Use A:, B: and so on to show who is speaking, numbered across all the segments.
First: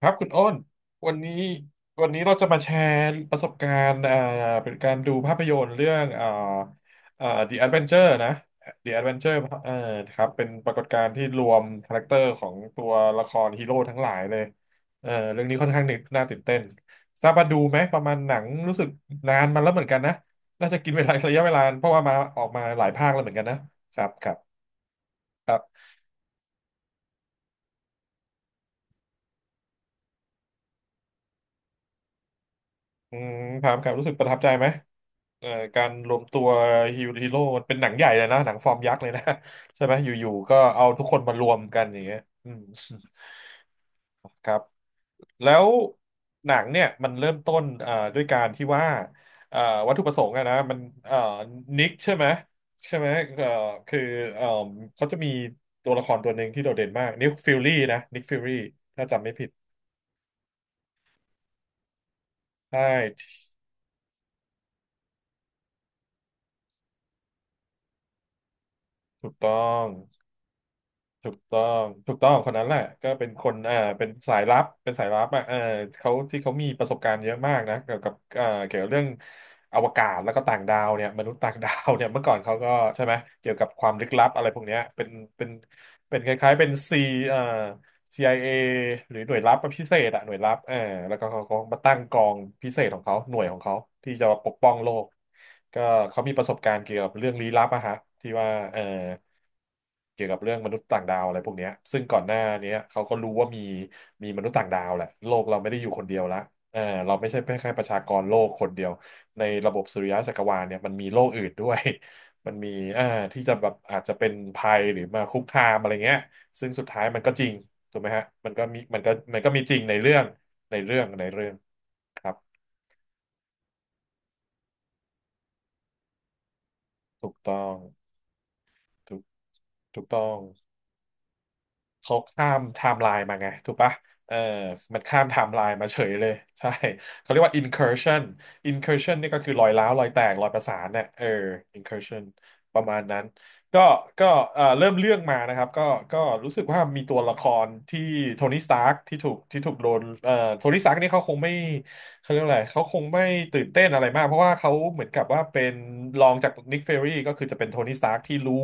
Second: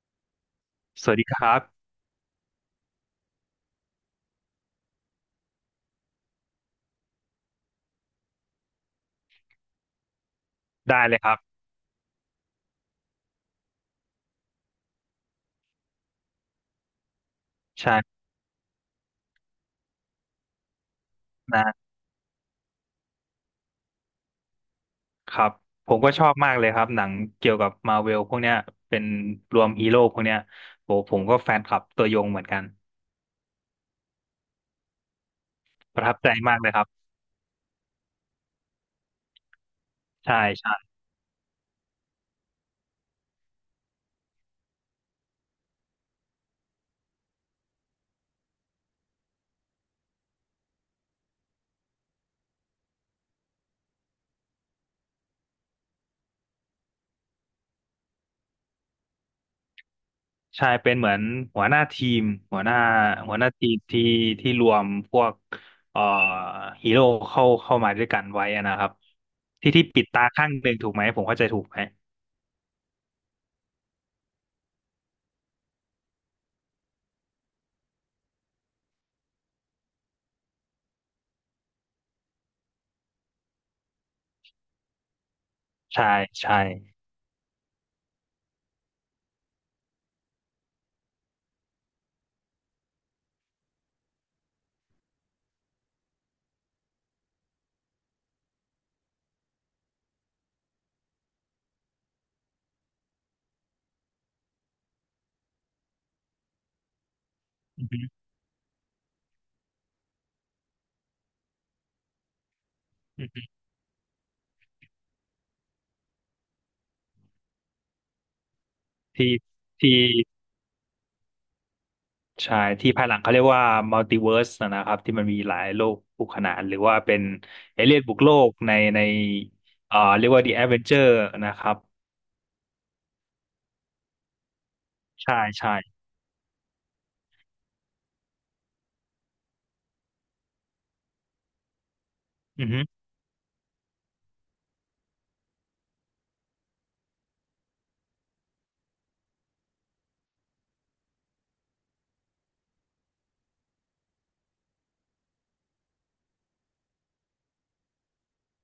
A: ครับคุณอ้น
B: ส
A: วั
B: วั
A: น
B: สดี
A: นี้
B: ครับ
A: วันนี้เราจะมาแชร์ประสบการณ์เป็นการดูภาพยนตร์เรื่องThe Adventure นะ The Adventure เอ่อครับเป็นปรากฏกา
B: ได้
A: รณ์
B: เลย
A: ที่
B: ครับ
A: รวมคาแรคเตอร์ของตัวละครฮีโร่ทั้งหลายเลยเออเรื่องนี้ค่อนข้างน่าตื่นเต้นทราบว่าดูไหมประมาณ
B: ใช่
A: หนังรู้สึกนานมาแล้วเหมือนกันนะน่าจะกินเวลา ระยะเวลา
B: นะ
A: เพราะว่ามาออกมาหลายภาคแล้วเหมือนกันนะครับครับ
B: ครั
A: ค
B: บ
A: รับ
B: ผมก็ชอบมากเลยครับหนังเกี่ยวกับมาเวลพวกเนี้ยเป็นรวมฮีโร่พวกเนี้ยโหผมก็แฟนคลับตัวยงเหมือนกัน
A: อืมครับครับรู้สึกประทับใจไหม เอ่อการ
B: ประ
A: ร
B: ทับ
A: วม
B: ใจ
A: ตัว
B: มากเลยครับ
A: ฮีโร่มันเป็นหนังใหญ่เลยนะหนังฟอร์มยักษ์เลยนะ ใช่ไหมอยู่
B: ใช่
A: ๆก็เอา
B: ใช่
A: ทุกคนมารวมกันอย่างเงี้ยอืม ครับแล้วหนังเนี่ยมันเริ่มต้นด้วยการที่ว่าเอ่อวัตถุประสงค์อะนะมันเอ่อนิกใช่ไหมใช่ไหมเอ่อคือเอ่อเขาจะมีตัวละครตัวหนึ่งที่โดดเด่นมากนิกฟิลลี่นะนิกฟิลลี่ถ้าจำไม่ผิด
B: ใช่เป็นเหมือนหัวหน้าทีมหัวหน้า
A: ใช่
B: หัวหน้าทีมที่รวมพวกเอ่อฮีโร่เข้ามาด้วยกันไว้อะนะครับ
A: ถูกต้อ
B: ที่
A: ง
B: ปิดตาข้างหนึ่งถูกไหมผม
A: ถู
B: เข้า
A: ก
B: ใจ
A: ต้
B: ถู
A: อ
B: กไหม
A: งถูกต้องคนนั้นแหละก็เป็นคนเป็นสายลับเป็นสายลับอ่ะเออเขาที่เขามีประสบการณ์เยอะมากนะเกี่ยวกับเกี่ยวกับเรื่องอวกาศแล้วก็ต่างดาวเนี่ยมนุษย์ต่างดาวเนี่ยเมื่อก่อนเขาก็ใช่ไหมเกี่ยวกับความลึกลับอะไรพวกเนี้ยเป็น
B: ใช่
A: เป็นคล้าย
B: ใช่
A: ๆเป็นซีเอ่อ CIA หรือหน่วยลับพิเศษอะหน่วยลับเออแล้วก็เขาก็มาตั้งกองพิเศษของเขาหน่วยของเขาที่จะปกป้องโลกก็เขามีประสบการณ์เกี่ยวกับเรื่องลี้ลับอะฮะที่ว่าเออ เกี่ยวกับเรื่องมนุษย์ต่างดาวอะไรพวกเนี้ยซึ่งก่อนหน้าเนี้ยเขาก็รู้ว่ามีมนุษย์ต่างดาวแหละโลกเราไม่ได้อยู่คนเดียวละเออเราไม่ใช่แค่ป
B: อื
A: ระ
B: อ
A: ชาก
B: ฮึ
A: รโลกคนเดียว ในระบบสุริยะจักรวาลเนี่ยมันมีโลกอื่นด้วย มันมีเอ่า
B: อือ
A: ที่จะ
B: ฮึ
A: แบบอาจจะเป็นภัยหรือมาคุกคามอะไรเงี้ยซึ่งสุดท้ายมันก็จริงถูกไหมฮะมันก็มีมันก็
B: ที่
A: มันก็มีจริง
B: ที่
A: ในเรื่องในเรื่องครับ
B: ใช่ที่ภายหลังเขาเรียกว่ามัลติเวิร์สนะครับที่มันมีหลายโลกคู่ขนานหรือว่าเป็น
A: ถูกต้อง
B: เอเลี่ยนบุกโลกใน
A: ถูกถูกต้
B: เรี
A: อ
B: ยก
A: ง
B: ว่า The Avenger นะครับ
A: เขาข้ามไทม์ไลน์มาไงถูกปะเออมันข้ามไท
B: ใช่
A: ม์ไล
B: ใช่
A: น์มาเฉยเลยใช่ เขาเรียกว่า incursion incursion นี่ก็คือรอยร้าวรอยแตกรอยประสานเนี่ยเออ incursion
B: อือ
A: ป
B: ฮึ
A: ระมาณนั้นก็ก็เริ่มเรื่องมานะครับก็รู้สึกว่ามีตัวละครที่โทนี่สตาร์กที่ถูกโดนโทนี่สตาร์กนี่เขาคงไม่เขาเรียกอะไรเขาคงไม่ตื่นเต้นอะไรมากเพราะว่าเขาเหมือนกับว่าเป็นรองจากนิกเฟอรี่ก็คือจะเป็นโทนี่สตาร์กที่รู้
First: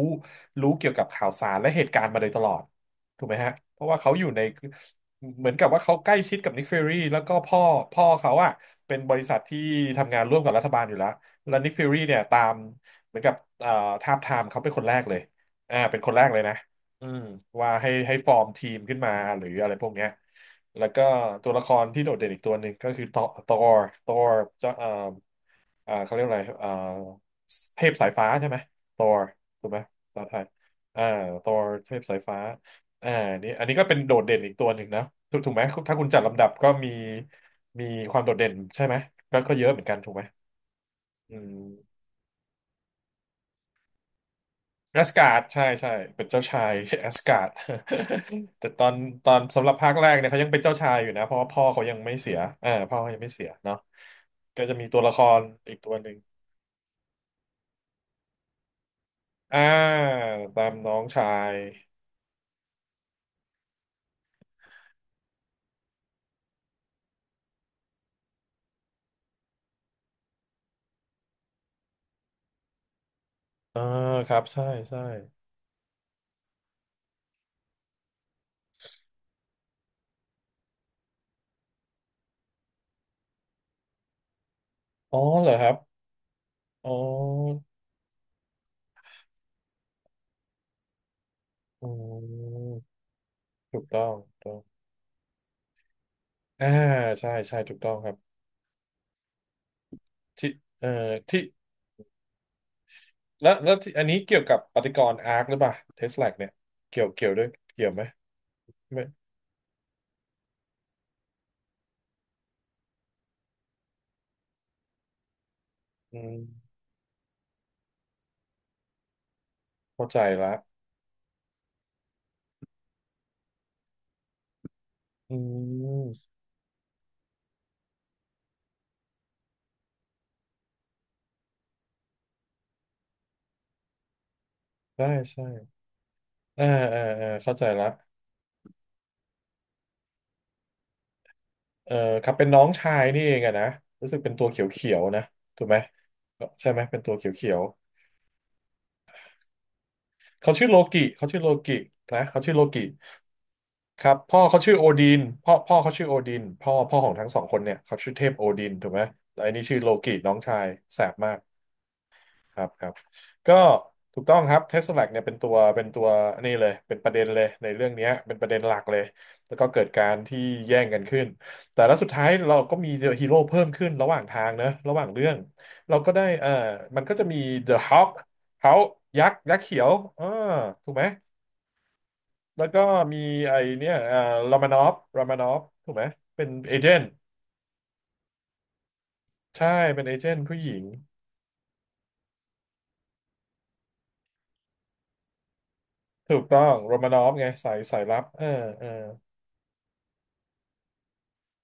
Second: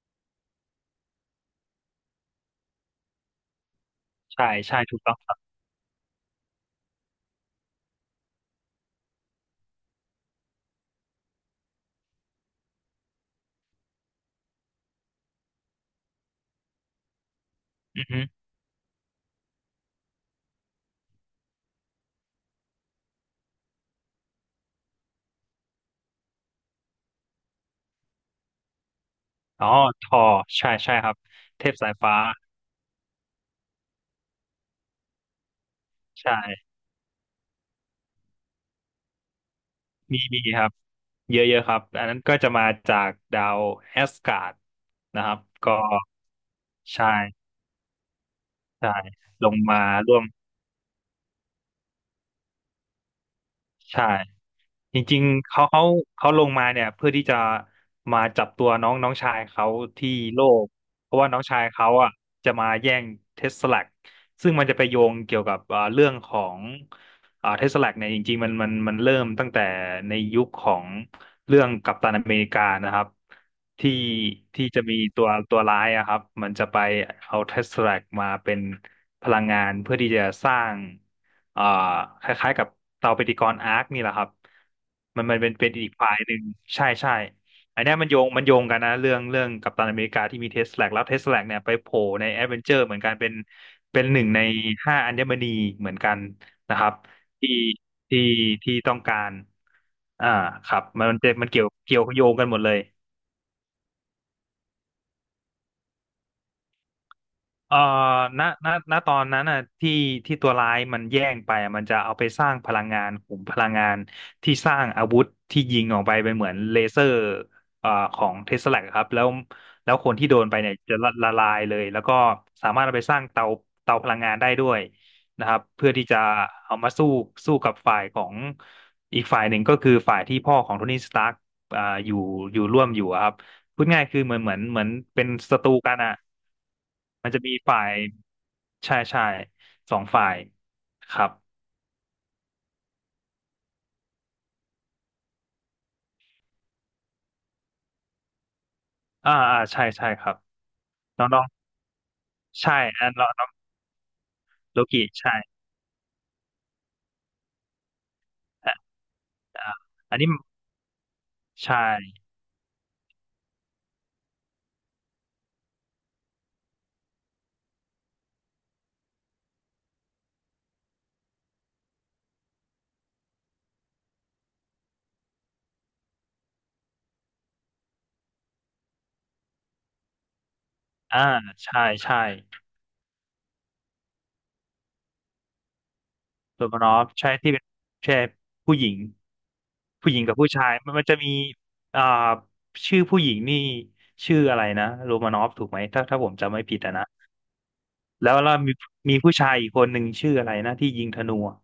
A: รู้เกี่ยวกับข่าวสารและเหตุการณ์มาโดยตลอด ถูกไหมฮะเพราะว่าเขาอยู่ใน
B: ใช่ใช่ถูกต้องครับ
A: เหมือนกับว่าเขาใกล้ชิดกับนิกฟิวรีแล้วก็พ่อเขาอะเป็นบริษัทที่ทำงานร่วมกับรัฐบาลอยู่แล้วแล้วนิกฟิวรีเนี่ยตามเหมือนกับเอ่อทาบทามเขาเป็นคนแรกเลยเป็นคนแรกเลยนะอืมว่าให้
B: อือ
A: ให้
B: ฮึ
A: ฟอร์มทีมขึ้นมาหรืออะไรพวกเนี้ยแล้วก็ตัวละครที่โดดเด่นอีกตัวหนึ่งก็คือ Thor Thor Thor เจ้าเขาเรียกอะไรเทพสายฟ้าใช่ไหมตอร์
B: อ๋
A: ถู
B: อ
A: กไหม
B: ท
A: ภา
B: อ
A: ษาไทย
B: ใช่ใช่
A: อ่า
B: ครับ
A: ตอ
B: เท
A: ร์
B: พสา
A: เท
B: ย
A: พ
B: ฟ้า
A: สายฟ้าอ่านี่อันนี้ก็เป็นโดดเด่นอีกตัวหนึ่งนะถูกไหมถ้าคุณจัด
B: ใช่
A: ลำดับก็มีมีความโดดเด่นใช่ไหมก็เยอะเหมือนกันถูก
B: มี
A: ไหม
B: มีครับ
A: อื
B: เยอะ
A: ม
B: เยอะครับอันนั้นก็จะมาจากดาวแอสการ์ด
A: แอส
B: นะ
A: กา
B: ครั
A: ร์
B: บ
A: ดใช่
B: ก็
A: ใช่เป็นเจ้าชายแอ
B: ใช่
A: สการ์ด แต่ตอ
B: ใช่
A: นตอน
B: ลง
A: สำหรับ
B: มา
A: ภาคแรก
B: ร่วม
A: เนี่ยเขายังเป็นเจ้าชายอยู่นะเพราะว่าพ่อเขายังไม่เสียพ่อเขายังไม่เสียเนาะ
B: ใช่
A: ก็จะมี
B: จ
A: ตัวละค
B: ริง
A: ร
B: ๆเขา
A: อีก
B: เขา
A: ตัวหนึ่ง
B: เขาลงมาเนี่ยเพื่อที่จะมาจับตัวน้องน้องชาย
A: อ่า
B: เขาที่โล
A: ตา
B: ก
A: มน้อง
B: เพราะ
A: ชา
B: ว่าน้อง
A: ย
B: ชายเขาอ่ะจะมาแย่งเทสลาซึ่งมันจะไปโยงเกี่ยวกับเรื่องของเทสลาเนี่ยจริงๆมันเริ่มตั้งแต่ในยุคของเรื่องกัปตันอเมริกานะครับ
A: อ่า
B: ที่
A: ครับใช่
B: ที่จะมี
A: ใช่
B: ตัวร้ายอะครับมันจะไปเอาเทสลามาเป็นพลังงานเพื่อที่จะสร้าง อ่าคล้ายๆกับเตาปฏิกรณ์อาร์คนี่แหละครับ
A: อ๋อ
B: มัน
A: เหร
B: เป็น
A: อค
B: เป็
A: รั
B: น
A: บ
B: อีกฝ่ายหนึ่งใช่
A: อ๋อ
B: ใช่อันเนี้ยมันโยงมันโยงกันนะเรื่องกัปตันอเมริกาที่มีเทสแลกแล้วเทสแลกเนี่ยไป
A: อื
B: โผล่ในแอดเวนเจ
A: ม
B: อร์เหมือนกันเป็น
A: ถูกต้
B: เป็
A: อ
B: น
A: ง
B: หนึ่ง
A: ถู
B: ใน
A: กต้อง
B: ห้าอัญมณีเหมือนกัน
A: อ่า
B: นะครับ
A: ใช่
B: ที่
A: ใช่ถูกต้องครับ
B: ที่ที่ต้องการอ่า
A: ที่
B: ครับ
A: เอ่
B: มัน
A: อ
B: มันจะ
A: ที่
B: มันเกี่ยวเกี่ยวโยงกันหมดเลย
A: แล้วแล้วที่อันนี้เกี่ยวกับปฏิกรณ์อาร์คหรือเปล่าเทสลาเนี่ยเกี่ยวด้วย
B: เอ่อ
A: เกี่ยวไหม
B: ณณณ
A: ไม่
B: ตอนนั้นน่ะที่ที่ตัวร้ายมันแย่งไปอะมันจะเอาไปสร้างพลังงานขุมพลังงานที่สร้างอาวุธที่ยิงออกไป
A: อื
B: เป็นเหมือน
A: ม
B: เลเซอร์เอ่อของเทสลาครับแล้ว
A: เข้า
B: คน
A: ใจ
B: ที่โดน
A: ละ
B: ไปเนี่ยจะละลายเลยแล้วก็สามารถเอาไปสร้างเตาพลังงานได้ด้วย
A: อื
B: นะครับเพื่อที่จะ
A: ม
B: เอามาสู้กับฝ่ายของอีกฝ่ายหนึ่งก็คือฝ่ายที่พ่อของโทนี่สตาร์กอยู่อยู่ร่วมอยู่อะครับพูดง่ายคือเหมือน
A: ใช่
B: เป็น
A: ใช่
B: ศัตรูกันอะ
A: อ่าอ่า
B: มันจะมี
A: เข้าใจ
B: ฝ่า
A: ละ
B: ยใช่ใช่สองฝ่ายครับ
A: เออครับเป็นน้องชายนี่เองอะนะรู้สึกเป็นตัวเขียวเขียวนะถูกไหมใช่ไหมเป็นตัวเขียวเขียว
B: อ่าอ่าใช่ใช่ครับ
A: เขาชื่อโลกิ
B: น้
A: เขา
B: องน
A: ชื่อ
B: อง
A: โลกินะเขาชื่อโล
B: ใช่
A: กิ
B: อันององ
A: ครับพ่อเขาชื่อ
B: โล
A: โอ
B: กิ
A: ดิน
B: ใช่
A: พ่อพ่อเขาชื่อโอดินพ่อของทั้งสองคนเนี่ยเขาชื่อเทพโอดิน
B: อ่า
A: ถูกไหมแล้วอันนี้
B: อ่า
A: ชื่อโลกิ
B: อันนี้
A: น้องชายแสบมาก
B: ใช่
A: ครับครับก็ถูกต้องครับเทสลาเนี่ยเป็นตัวนี่เลยเป็นประเด็นเลยในเรื่องเนี้ยเป็นประเด็นหลักเลยแล้วก็เกิดการที่แย่งกันขึ้นแต่แล้วสุดท้ายเราก็มีฮีโร่เพิ่มขึ้นระหว่างทางนะระหว่างเรื่องเราก็ได้เออมันก็จะมี The Hulk เขายักษ์ยักษ์เขียวอ่าถูกไหม
B: อ่าใช่ใช่
A: แล้วก็มีไอเนี่ยรามานอฟถูกไหมเป็น
B: โร
A: เอ
B: มาน
A: เจ
B: อ
A: น
B: ฟ
A: ต์
B: ใช่ที่เป็นใช่ผู้หญิง
A: ใช่เป็น
B: ผู้
A: เอ
B: หญิง
A: เจ
B: กั
A: น
B: บ
A: ต์
B: ผู้
A: ผู้ห
B: ชา
A: ญิ
B: ย
A: ง
B: มันจะมีอ่าชื่อผู้หญิงนี่ชื่ออะไรนะโรมานอฟถูกไหมถ้าผม
A: ถูก
B: จำ
A: ต้อ
B: ไม่
A: ง
B: ผิด
A: โร
B: อะนะ
A: มานอฟไงสายสายลับ
B: แล้ว
A: เออ
B: แล้วมี
A: เออ
B: มีผู้ชายอีกคนหนึ่งชื่ออะไรนะที่ยิงธนูอะ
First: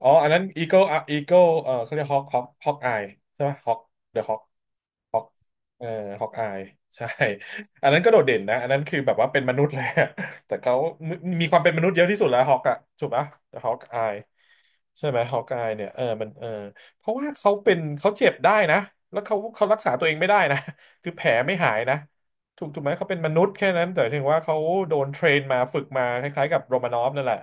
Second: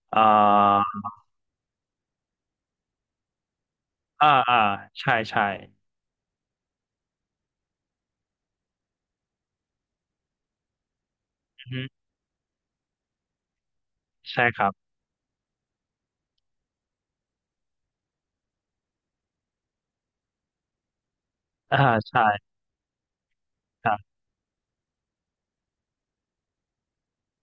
A: อ๋อ
B: อ่า
A: อันนั้นอีโก้อีโก้เออเขาเรียกฮอกอายใช่ไหมฮอกเดอะ
B: อ่า
A: ฮอก
B: อ่าใช่ใช่
A: เออฮอกอายใช่ อันนั้นก็โดดเด่นนะอันนั้นคือแบบว่าเป็นมนุษย์เลย อะแต่เขามีมีความเป็นม
B: อื
A: นุษย์เย
B: ม
A: อะที่สุดแล้วฮอกอะถูกปะฮอกอาย
B: ใช่ครับ
A: ใช่ไหมฮอกอายเนี่ยเออมันเออเพราะว่าเขาเจ็บได้นะแล้วเขารักษาตัวเองไม่ได้นะ คือแผลไม่หา
B: อ่า
A: ยนะ
B: ใช่
A: ถูกไหมเขาเป็นมนุษย์แค่นั้
B: ค
A: น
B: รั
A: แต่
B: บ
A: ถึงว่าเขาโดนเทรนมาฝึกมาคล้ายๆกับโรมานอฟนั่นแหละ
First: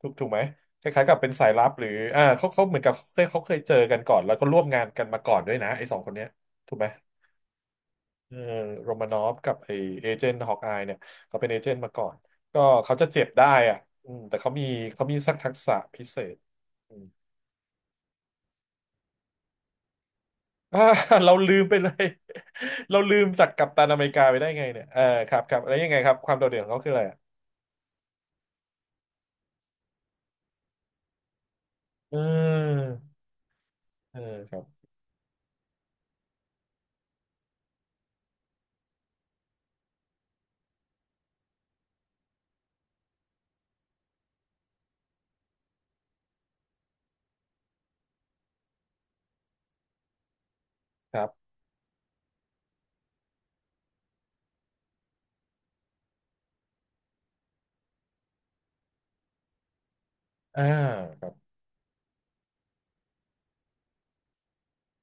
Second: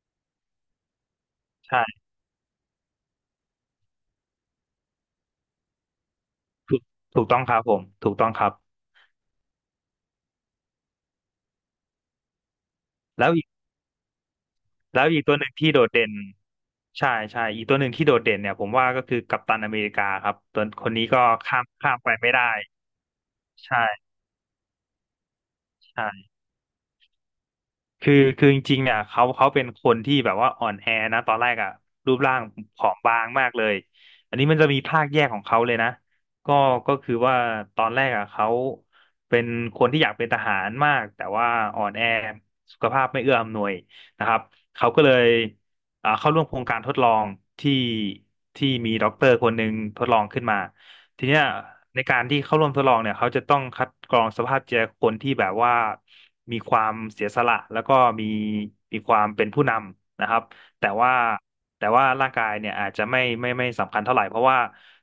A: ถูกไหมคล้ายๆกับเป็นสายลับหรือ
B: ใช่
A: อ่าเขาเหมือนกับเขาเคยเจอกันก่อนแล้วก็ร่วมงานกันมาก่อนด้วยนะไอ้สองคนเนี้ยถู
B: ถู
A: ก
B: ก
A: ไหม
B: ถูกต้องครับผม ถูกต้อง
A: เออ
B: ครับ
A: โรมานอฟกับไอเอเจนต์ฮอกอายเนี่ยเขาเป็นเอเจนต์มาก่อนก็เขาจะเจ็บ
B: แล้วอี
A: ได้
B: ก
A: อ่ะอืมแต่เขามี
B: แล้
A: เขา
B: ว
A: มี
B: อีก
A: สั
B: ตั
A: ก
B: วห
A: ทั
B: นึ่ง
A: ก
B: ที่
A: ษะ
B: โดด
A: พิ
B: เด่น
A: เศษอืม
B: ใช่ใช่ อีกตัวหนึ่งที่โดดเด่นเนี่ย ผมว่าก็คือกัปตันอเมริกาครับ ตัว
A: อ่า
B: คนนี้ก็
A: เราลื
B: ข้า
A: ม
B: ม
A: ไปเล
B: ข้าม
A: ย
B: ไปไม่ได้
A: เราลืมจากกัปตันอ
B: ใช่
A: เมริกาไปได้ไงเนี่ยเออครับครับแล้วยังไงครับค
B: ใช่
A: วามโดดเด่นของเขาคืออะไรอะ
B: คือจริงๆเนี่ยเขาเป็นคนที่แบบว่าอ่อนแอนะตอนแรกอะรู
A: เอ
B: ปร่างผ
A: อ
B: อมบางมากเลย
A: เออ
B: อันนี้
A: ค
B: มั
A: รั
B: น
A: บ
B: จะมีภาคแยกของเขาเลยนะก็ก็คือว่าตอนแรกอะเขาเป็นคนที่อยากเป็นทหารมากแต่ว่าอ่อนแอสุขภาพไม่เอื้ออำนวยนะครับเขาก็เลยเข้าร่วมโครงการทดลองที่ที่มีด็อกเตอร์คนหนึ่งทดลองขึ้นมา
A: ค
B: ที
A: รั
B: เนี้ย
A: บ
B: ในการที่เข้าร่วมทดลองเนี่ยเขาจะต้องคัดกรองสภาพจิตใจคนที่แบบว่ามีความเสียสละแล้วก็มีมีความเป็นผู้นำนะครับ
A: อ่า
B: แต่ว่า
A: ครับ
B: แต่ว่าร่างกายเนี่ยอาจจะไม่สำคัญเท่าไหร่เพราะว่า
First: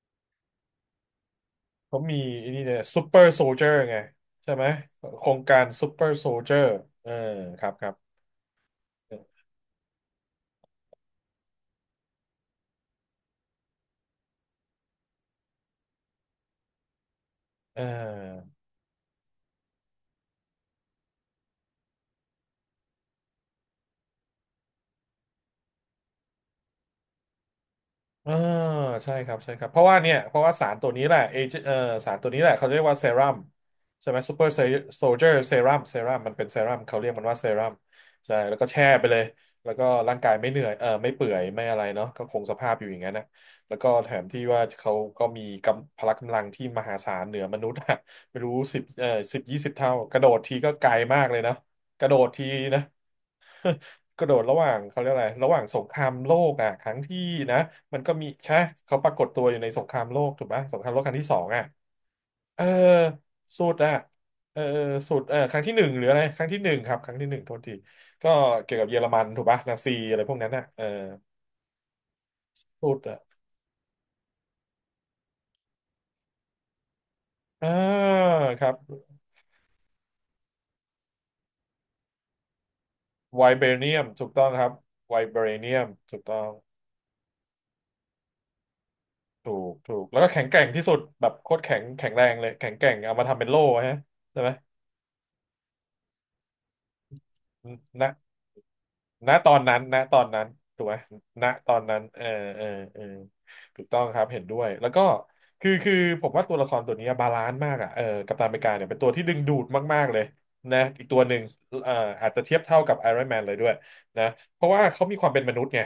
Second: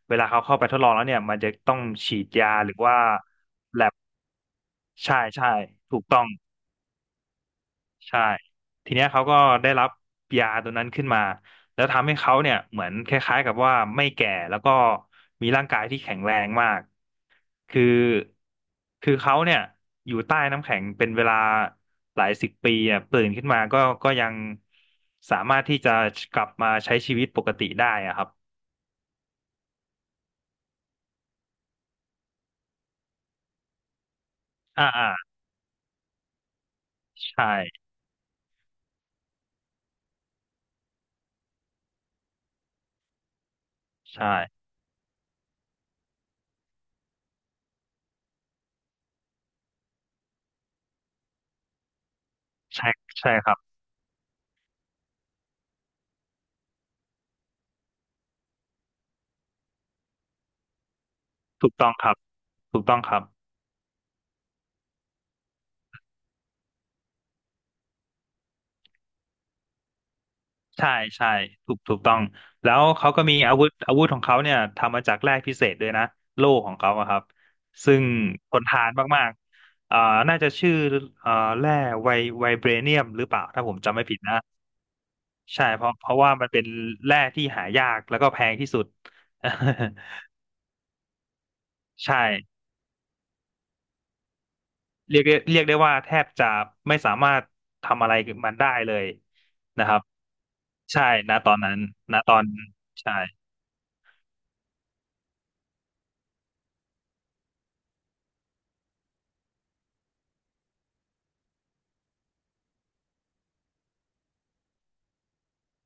B: เวลาเขาเข้าไปทดลองแล้วเนี่ยมันจะต้อง
A: เขามี
B: ฉีด
A: ไอั
B: ยา
A: นนี้
B: หรื
A: เนี่
B: อ
A: ย
B: ว่า
A: ซูเปอร์โซลเจอร์ไงใช่ไหม
B: ใช่
A: โครง
B: ใช่
A: การซู
B: ถู
A: เปอ
B: ก
A: ร์
B: ต้อ
A: โซ
B: ง
A: ลเจอร์เออครับครับ
B: ใช่ทีเนี้ยเขาก็ได้รับยาตัวนั้นขึ้นมาแล้วทำให้เขาเนี่ยเหมือนคล้ายๆกับว่าไม่แก่แล้วก็มีร่างกายที่แข็งแรงมาก
A: เ
B: คือ
A: ออ
B: คือเขาเนี่ยอยู่ใต้น้ำแข็งเป็นเวลาหลายสิบปีอ่ะตื่นขึ้นมาก็ยังสามารถที่จะกลับมาใช้ชีวิตปกติได้อะครับ
A: อ่าใช่ครับใช่ครับเพราะว่าเนี่ยเพราะว่าสารตัวนี้แหละเอเจเอ่อสารตัวนี้แหละเขาเรียกว่าเซรั่มใช่ไหมซูเปอร์
B: อ่า
A: โซลเจอ
B: อ่า
A: ร์เซรั่มมันเป็นเซรั่มเขาเรียกมันว่า
B: ใช่
A: เซรั่มใช่แล้วก็แช่ไปเลยแล้วก็ร่างกายไม่เหนื่อยไม่เปื่อยไม่อะไรเนาะก็คงสภาพอยู่อย่างนั้นนะแล้วก็แถม
B: ใช่
A: ที่ว่าเขาก็มีกำพละกำลังที่มหาศาลเหนือมนุษย์อะไม่รู้สิบยี่สิบเท่ากระโดดทีก็ไกลมากเลยนะกระโดดทีนะ
B: ใช่ใช่ครับ
A: กระโดดระหว่างเขาเรียกอะไรระหว่างสงครามโลกอ่ะครั้งที่นะมันก็มีใช่เขาปรากฏตัวอยู่ในสงครามโลกถูกปะสงครามโลกครั้งที่สองอ่ะ
B: ถูกต้องครับ
A: เออ
B: ถูกต้องครับ
A: สุดอ่ะเออสุดเออครั้งที่หนึ่งหรืออะไรครั้งที่หนึ่งครับครั้งที่หนึ่งโทษทีก็เกี่ยวกับเยอรมันถูกปะ นาซีอะไรพวกนั้นอ่ะเออ
B: ใช่ใช่ถูกถูกต้อง
A: ส
B: แล้ว
A: ุด
B: เขา
A: อ่ะ
B: ก็มีอาวุธของเขาเนี่ยทำมาจากแร่พิเศษด้วยนะโล่ของเขาอะครับ
A: อ่า
B: ซึ่งท
A: ค
B: น
A: รับ
B: ทานมากๆอ่าน่าจะชื่ออ่าแร่ไวไวเบรเนียมหรือเป
A: ไว
B: ล่าถ้า
A: เบ
B: ผม
A: เนี
B: จำ
A: ย
B: ไม่
A: ม
B: ผิด
A: ถูก
B: นะ
A: ต้องครับไวเบ
B: ใช่
A: เนีย
B: เพ
A: ม
B: ราะเพ
A: ถู
B: ราะ
A: ก
B: ว่า
A: ต้อ
B: มั
A: ง
B: นเป็นแร่ที่หายากแล้วก็แพงที่สุด
A: ถูกถูก แล้วก็ แข็งแกร่งที่สุดแบบโคตรแข็งแข็
B: ใช
A: งแรงเลย
B: ่
A: แข็งแกร่งเอามาทำเป็นโล่ฮะใช่ไหม
B: เรียกได้ว่าแทบจะไม่สามารถทำอะ
A: นะ
B: ไรกัมันได้เลย
A: ณตอนนั้น
B: นะค
A: ณ
B: รับ
A: ตอนนั้นถูกไหม
B: ใช่ณ
A: ณ
B: ตอน
A: ต
B: นั้
A: อ
B: น
A: นนั้น
B: ณ
A: เออ
B: ตอน
A: เออเออ
B: ใช่
A: ถูกต้องครับ เห็นด้วย แล้วก็คือผมว่าตัวละครตัวนี้บาลานซ์มากอ่ะเออกัปตันอเมริกาเนี่ยเป็นตัวที่ดึงดูดมากๆเลยนะอีกตัวหนึ่งเอ่ออาจจะเทียบเท่ากับไอรอนแมนเลยด้วยนะเพราะว่าเขามีความเป็นมนุษย์ไง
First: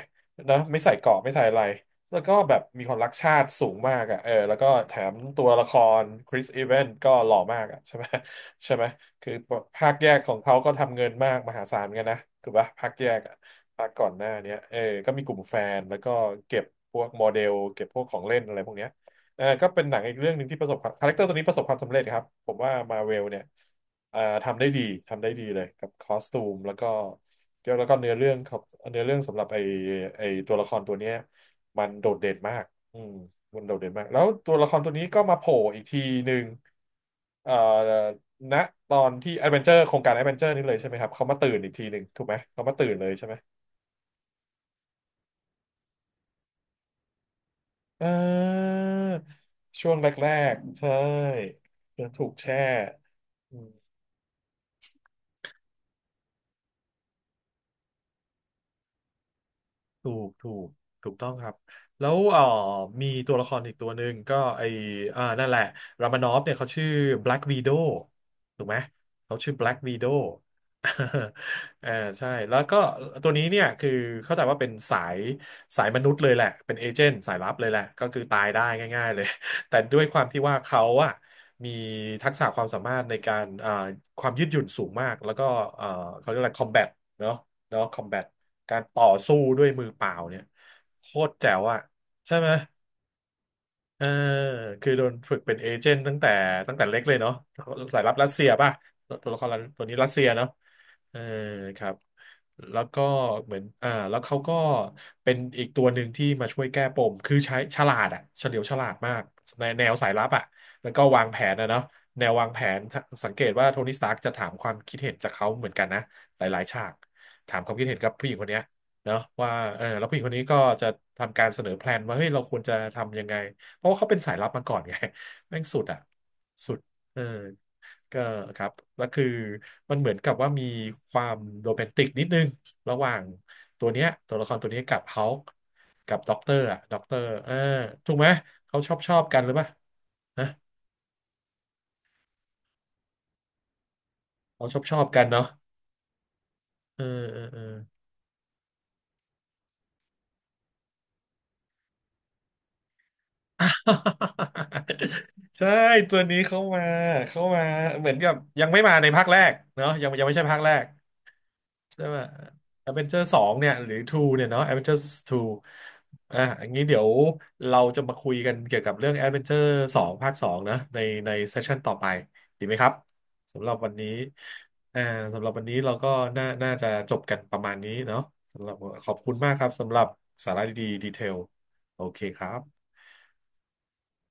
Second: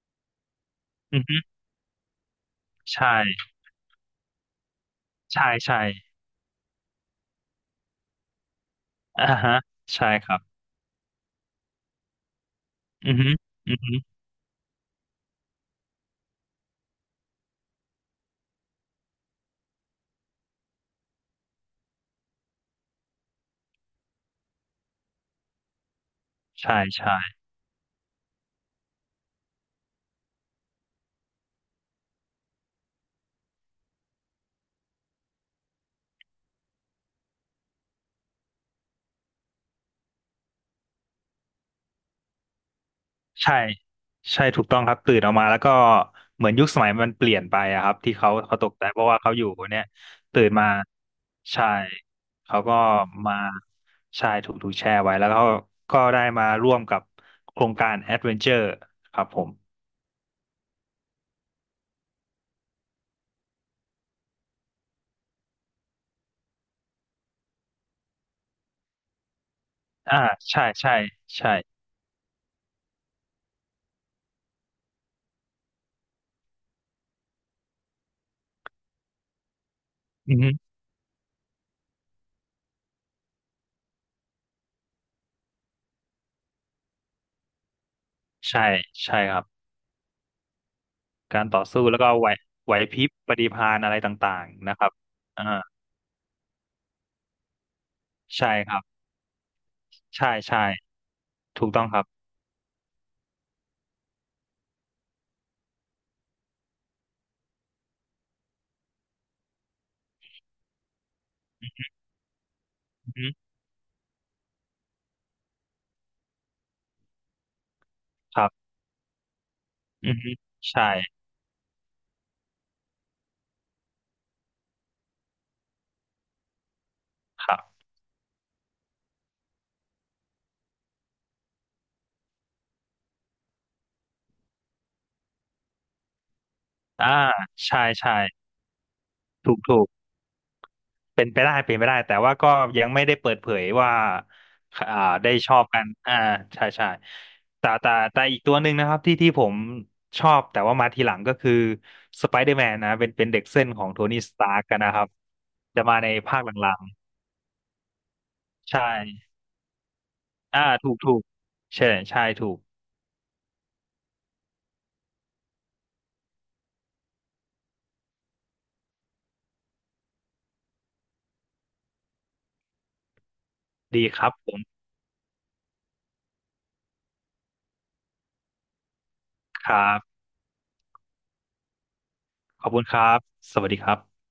A: นะไม่ใส่เกราะ
B: อือ
A: ไม่
B: ฮึ
A: ใส่อะไร แล้วก็แบบมีความ
B: ใช่
A: รักชาติสูงมากอ่ะเออแล้วก็แถมตั
B: ใช่
A: วละค
B: ใช่
A: รคริสอีเวนก็หล่อมากอ่ะใช่ไหมใช่ไหม
B: อ่า
A: คือ
B: ฮะ
A: ภาค
B: ใช่
A: แยก
B: ค
A: ขอ
B: รั
A: ง
B: บ
A: เขาก็ทำเงินมากมหาศาลเหมือนกันนะถูกปะภาคแย
B: อือ
A: ก
B: ฮึ
A: อะ
B: อือ
A: ภาค
B: ฮึ
A: ก่อนหน้าเนี้ยเออก็มีกลุ่มแฟนแล้วก็เก็บพวกโมเดลเก็บพวกของเล่นอะไรพวกเนี้ยเออก็เป็นหนังอีกเรื่องหนึ่งที่ประสบความคาแรคเตอร์ตัวนี้ประสบความสำเร็จครับผมว่ามาเวลเนี่ยเอ่อทำได้ดีทำได้ดีเลยกับคอสตูมแล้
B: ใช่
A: วก็
B: ใช่
A: แล้วก็เนื้อเรื่องครับเนื้อเรื่องสำหรับไอไอตัวละครตัวเนี้ยมันโดดเด่นมากอืมมันโดดเด่นมากแล้วตัวละครตัวนี้ก็มาโผล่อีกทีหนึ่งเอ่อ ณตอนที่แอดเวนเจอร์โครงการแอดเวนเจอร์นี่เลยใช่ไหมครับเขามาตื่นอีกทีหนึ่งถูกไหมเขามาตื่นเลยใช่ไหม
B: ใช่ใช่ถูกต้องครับตื่นออกมาแล้วก็เหมือนยุคสมัยมันเปลี่ยนไปอะครับ
A: เ
B: ที่เขาเขาต
A: อ
B: ก
A: อ
B: ใจเพราะว่าเขาอยู่เนี่ย
A: ช่วงแร
B: ตื่น
A: ก
B: มา
A: ๆใช่
B: ใช่
A: ถูกแช่
B: เขาก็มา
A: อืม
B: ใช่ถูกถูกแชร์ไว้แล้วเขาก็ได้มาร่วมกับโครงการแอดเวนเจอร์ครับผม
A: ถูกถูกถูกต้องครับแล้วมีตัวละครอีกตัวหนึ่งก็ไออ่านั่นแหละรามานอฟเนี่ยเขาชื่อ Black Widow ถูกไหมเขาชื่อ Black Widow
B: อ่าใช่ใช่ ใช่
A: เออใช่แล้วก็ตัวนี้เนี่ยคือเข้าใจว่าเป็นสายมนุษย์เลยแหละเป็นเอเจนต์สายลับเลยแหละก็คือตายได้ง่ายๆเลย แต่ด้วยความ
B: อือ
A: ที่
B: ฮึ
A: ว่าเขาอะมีทักษะความสามารถในการความยืดหยุ่นสูงมากแล้วก็เอ่อเขาเรียกอะไรคอมแบทเนาะ เนาะคอมแบท
B: ใช่
A: การต่อ
B: ใช่ค
A: สู้
B: รั
A: ด้
B: บ
A: วยมือเปล่าเนี่ยโคตร
B: การ
A: แจ๋
B: ต่
A: ว
B: อ
A: อะ
B: สู้แล้วก็ไหว
A: ใช่ไหม
B: ไหวพริบปฏิภาณอะไร
A: เออ
B: ต่างๆนะครั
A: คือ
B: บ
A: โดนฝึก
B: อ่า
A: เป็นเอเจนต์ตั้งแต่ตั้งแต่เล็กเลยเนาะสายลับรัสเซี
B: ใช่
A: ยป่ะ
B: ครับ
A: ตัวละครตัวนี้รัสเซีย
B: ใช่
A: เนาะ
B: ใช่
A: เออ
B: ถูก
A: ค
B: ต้อง
A: รั
B: ค
A: บ
B: รับ
A: แล้วก็เหมือนแล้วเขาก็เป็นอีกตัวหนึ่งที่มาช่วยแก้ปมคือใช้ฉลาดอะเฉลียวฉลาดมากในแนวสายลับอะแล้วก็วางแผนนะเนาะแนววางแผนถ้า
B: อือฮึ
A: สังเกตว่าโทนี่สตาร์กจะถามความคิดเห็นจากเขาเหมือนกันนะหลายๆฉากถามความคิดเห็นกับผู้หญิง
B: ค
A: ค
B: รั
A: นเนี้ย
B: บ
A: เนาะว่าเออแล้ว
B: อื
A: ผู้ห
B: อ
A: ญิงค
B: ฮึ
A: นนี้ก็จะ
B: ใช่
A: ทำการเสนอแพลนว่าเฮ้ยเราควรจะทำยังไง เพราะว่าเขาเป็นสายลับมาก่อนไง แม่งสุดอ่ะสุดเออ
B: ครับ
A: ก็ครับแล้วคือมันเหมือนกับว่ามีความโรแมนติกนิดนึงระหว่างตัวเนี้ยตัวละครตัวเนี้ยกับเฮากับด็อกเตอร์อ่ะด็อก
B: อ่า
A: เตอร์เออ
B: ใช่
A: ถู
B: ใช่
A: กไหมเขาชอบชอบกันหรื
B: ถู
A: อ
B: ก
A: เปล่า
B: ถูก
A: นะ
B: เป็นไปได้เป็นไปได้ แต่ว่าก็ยังไม่ได้เปิดเผยว่า
A: เขาชอบช
B: อ่า
A: อบกัน
B: ได้
A: เนาะ
B: ชอบกันอ่าใช่ใช่
A: เออเออเออ
B: แต่แต่แต่อีกตัวหนึ่งนะครับที่ผมชอบแต่ว่ามาทีหลังก็คือสไปเดอร์แมนนะเป็นเด็กเส้นของโทนี่สตาร์กกันนะครับ
A: ใช่
B: จะมาใน
A: ตัวนี้
B: ภาคห
A: เข้า
B: ลั
A: มา
B: ง
A: เข้ามาเหมือนกับยัง
B: ๆ
A: ไม่
B: ใช่
A: มาในภาคแรกเนาะยังไม่ใช่ภาค
B: อ่า
A: แรก
B: ถูกถูกใช่
A: ใช่ไหม
B: ใช่ถูก
A: แอดเวนเจอร์สองเนี่ยหรือทูเนี่ยเนาะแอดเวนเจอร์ทูอ่ะอันนี้เดี๋ยวเราจะมาคุยกันเกี่ยวกับเรื่องแอดเวนเจอร์สองภาคสองนะในเซสชันต่อไปดีไหมครับสำหรับวัน
B: ดี
A: นี้
B: ครับผม
A: อ่าสำหรับวันนี้เราก็น่าจะจบกันประมาณนี้เนาะสำหรับขอบคุณมากครั
B: ค
A: บ
B: รั
A: สำหรับ
B: บ
A: สาระดีๆดีเทลโอเคครั
B: ขอบคุ
A: บ
B: ณครับ สวัสดีครับ